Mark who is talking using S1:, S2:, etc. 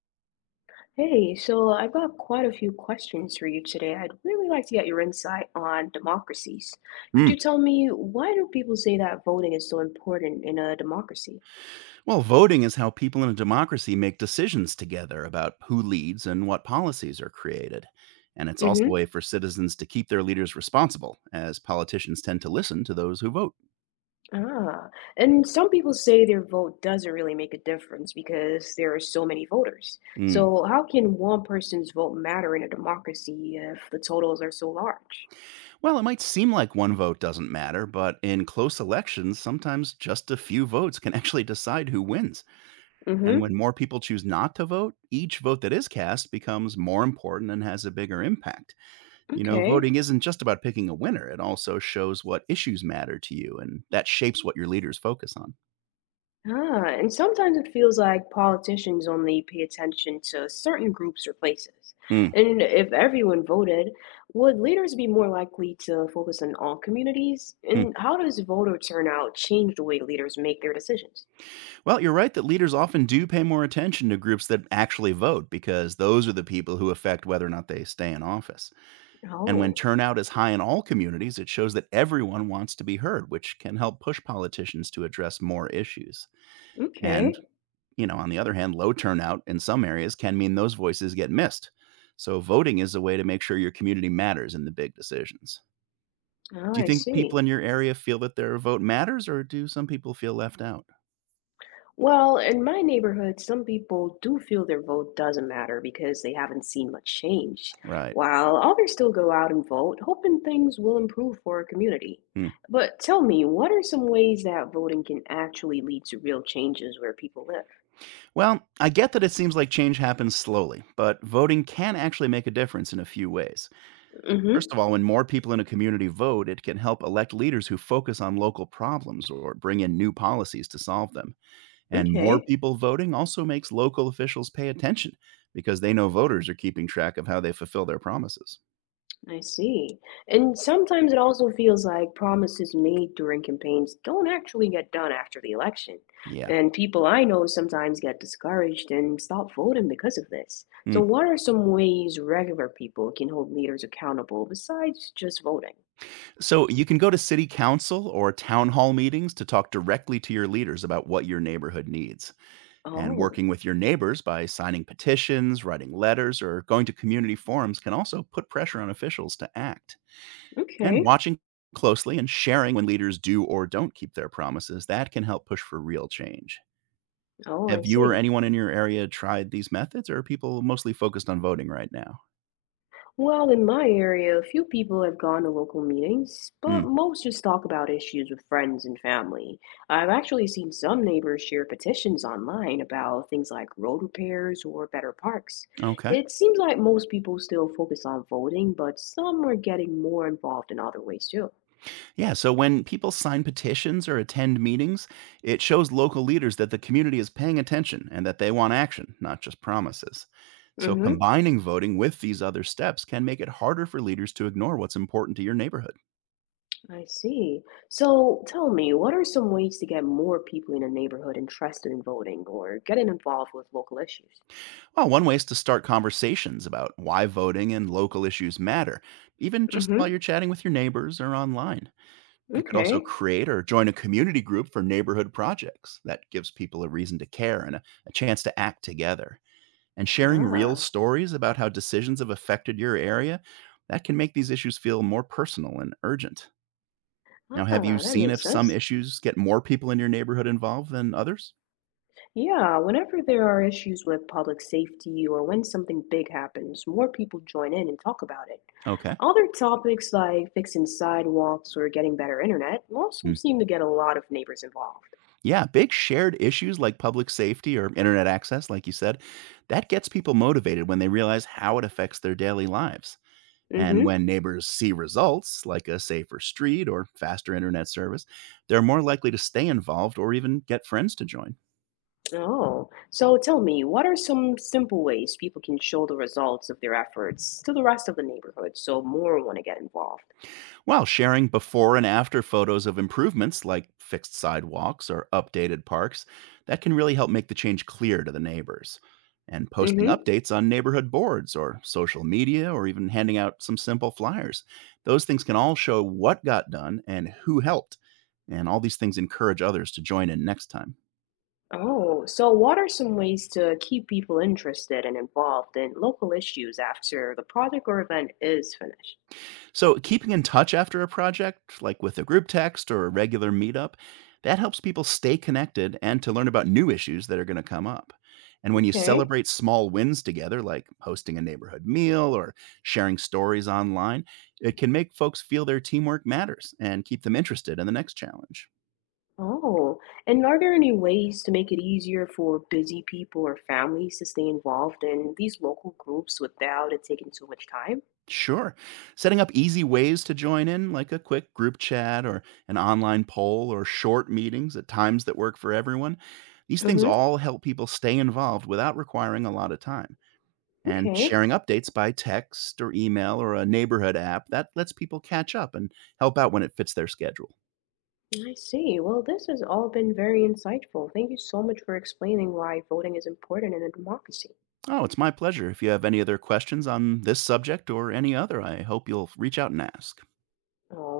S1: Hey, so I've got quite a few questions for you today. I'd really like to get your insight on democracies. Could
S2: Mm.
S1: you tell me why do people say that voting is so important in a democracy?
S2: Well, voting is how people in a democracy make decisions together about who leads and what policies are created. And it's also a
S1: Mm-hmm.
S2: way for citizens to keep their leaders responsible, as politicians tend to listen to those who vote.
S1: Ah, and some people say their vote doesn't really make a difference because there are so many voters.
S2: Mm.
S1: So how can one person's vote matter in a democracy if the totals are so large?
S2: Well, it might seem like one vote doesn't matter, but in close elections, sometimes just a few votes can actually decide who wins. And
S1: Mm-hmm.
S2: when more people choose not to vote, each vote that is cast becomes more important and has a bigger impact. You know,
S1: Okay.
S2: voting isn't just about picking a winner, it also shows what issues matter to you, and that shapes what your leaders focus on.
S1: Ah, and sometimes it feels like politicians only pay attention to certain groups or places.
S2: Mm,
S1: And if everyone voted, would leaders be more likely to focus on all communities?
S2: hmm.
S1: And how does voter turnout change the way leaders make their decisions?
S2: Well, you're right that leaders often do pay more attention to groups that actually vote because those are the people who affect whether or not they stay in office. And when
S1: Oh,
S2: turnout is high in all communities, it shows that everyone wants to be heard, which can help push politicians to address more issues. And,
S1: okay.
S2: you know, on the other hand, low turnout in some areas can mean those voices get missed. So voting is a way to make sure your community matters in the big decisions.
S1: Oh,
S2: Do you
S1: I
S2: think people
S1: see.
S2: in your area feel that their vote matters, or do some people feel left out?
S1: Well, in my neighborhood, some people do feel their vote doesn't matter because they haven't seen much change,
S2: Right.
S1: while others still go out and vote, hoping things will improve for our community.
S2: Hmm.
S1: But tell me, what are some ways that voting can actually lead to real changes where people live?
S2: Well, I get that it seems like change happens slowly, but voting can actually make a difference in a few ways.
S1: Mm-hmm.
S2: First of all, when more people in a community vote, it can help elect leaders who focus on local problems or bring in new policies to solve them. And more
S1: Okay.
S2: people voting also makes local officials pay attention because they know voters are keeping track of how they fulfill their promises.
S1: I see. And sometimes it also feels like promises made during campaigns don't actually get done after the election.
S2: Yeah.
S1: And people I know sometimes get discouraged and stop voting because of this.
S2: Hmm.
S1: So, what are some ways regular people can hold leaders accountable besides just voting?
S2: So you can go to city council or town hall meetings to talk directly to your leaders about what your neighborhood needs. And
S1: Oh,
S2: working with your neighbors by signing petitions, writing letters, or going to community forums can also put pressure on officials to act. And
S1: okay.
S2: watching closely and sharing when leaders do or don't keep their promises, that can help push for real change.
S1: Oh, I
S2: Have you or
S1: see.
S2: anyone in your area tried these methods, or are people mostly focused on voting right now?
S1: Well, in my area, a few people have gone to local meetings,
S2: Hmm.
S1: but most just talk about issues with friends and family. I've actually seen some neighbors share petitions online about things like road repairs or better parks.
S2: Okay.
S1: It seems like most people still focus on voting, but some are getting more involved in other ways too.
S2: Yeah, so when people sign petitions or attend meetings, it shows local leaders that the community is paying attention and that they want action, not just promises. So
S1: Mm-hmm.
S2: combining voting with these other steps can make it harder for leaders to ignore what's important to your neighborhood.
S1: I see. So tell me, what are some ways to get more people in a neighborhood interested in voting or getting involved with local issues?
S2: Well, one way is to start conversations about why voting and local issues matter, even just while
S1: Mm-hmm.
S2: you're chatting with your neighbors or online. You could also
S1: Okay.
S2: create or join a community group for neighborhood projects. That gives people a reason to care and a chance to act together. And sharing real
S1: Ah.
S2: stories about how decisions have affected your area, that can make these issues feel more personal and urgent. Now,
S1: Ah,
S2: have you
S1: that
S2: seen
S1: makes
S2: if some
S1: sense.
S2: issues get more people in your neighborhood involved than others?
S1: Yeah, whenever there are issues with public safety or when something big happens, more people join in and talk about it.
S2: Okay.
S1: Other topics like fixing sidewalks or getting better internet also
S2: Mm.
S1: seem to get a lot of neighbors involved.
S2: Yeah, big shared issues like public safety or internet access, like you said, that gets people motivated when they realize how it affects their daily lives. And
S1: Mm-hmm.
S2: when neighbors see results, like a safer street or faster internet service, they're more likely to stay involved or even get friends to join.
S1: Oh, so tell me, what are some simple ways people can show the results of their efforts to the rest of the neighborhood so more want to get involved?
S2: While sharing before and after photos of improvements like fixed sidewalks or updated parks, that can really help make the change clear to the neighbors. And posting
S1: Mm-hmm.
S2: updates on neighborhood boards or social media or even handing out some simple flyers. Those things can all show what got done and who helped. And all these things encourage others to join in next time.
S1: Oh, so what are some ways to keep people interested and involved in local issues after the project or event is finished?
S2: So, keeping in touch after a project, like with a group text or a regular meetup, that helps people stay connected and to learn about new issues that are going to come up. And when you
S1: Okay.
S2: celebrate small wins together, like hosting a neighborhood meal or sharing stories online, it can make folks feel their teamwork matters and keep them interested in the next challenge.
S1: Oh, and are there any ways to make it easier for busy people or families to stay involved in these local groups without it taking too much time?
S2: Sure. Setting up easy ways to join in, like a quick group chat or an online poll or short meetings at times that work for everyone. These things
S1: Mm-hmm.
S2: all help people stay involved without requiring a lot of time. And
S1: Okay.
S2: sharing updates by text or email or a neighborhood app, that lets people catch up and help out when it fits their schedule.
S1: I see. Well, this has all been very insightful. Thank you so much for explaining why voting is important in a democracy.
S2: Oh, it's my pleasure. If you have any other questions on this subject or any other, I hope you'll reach out and ask.
S1: Oh,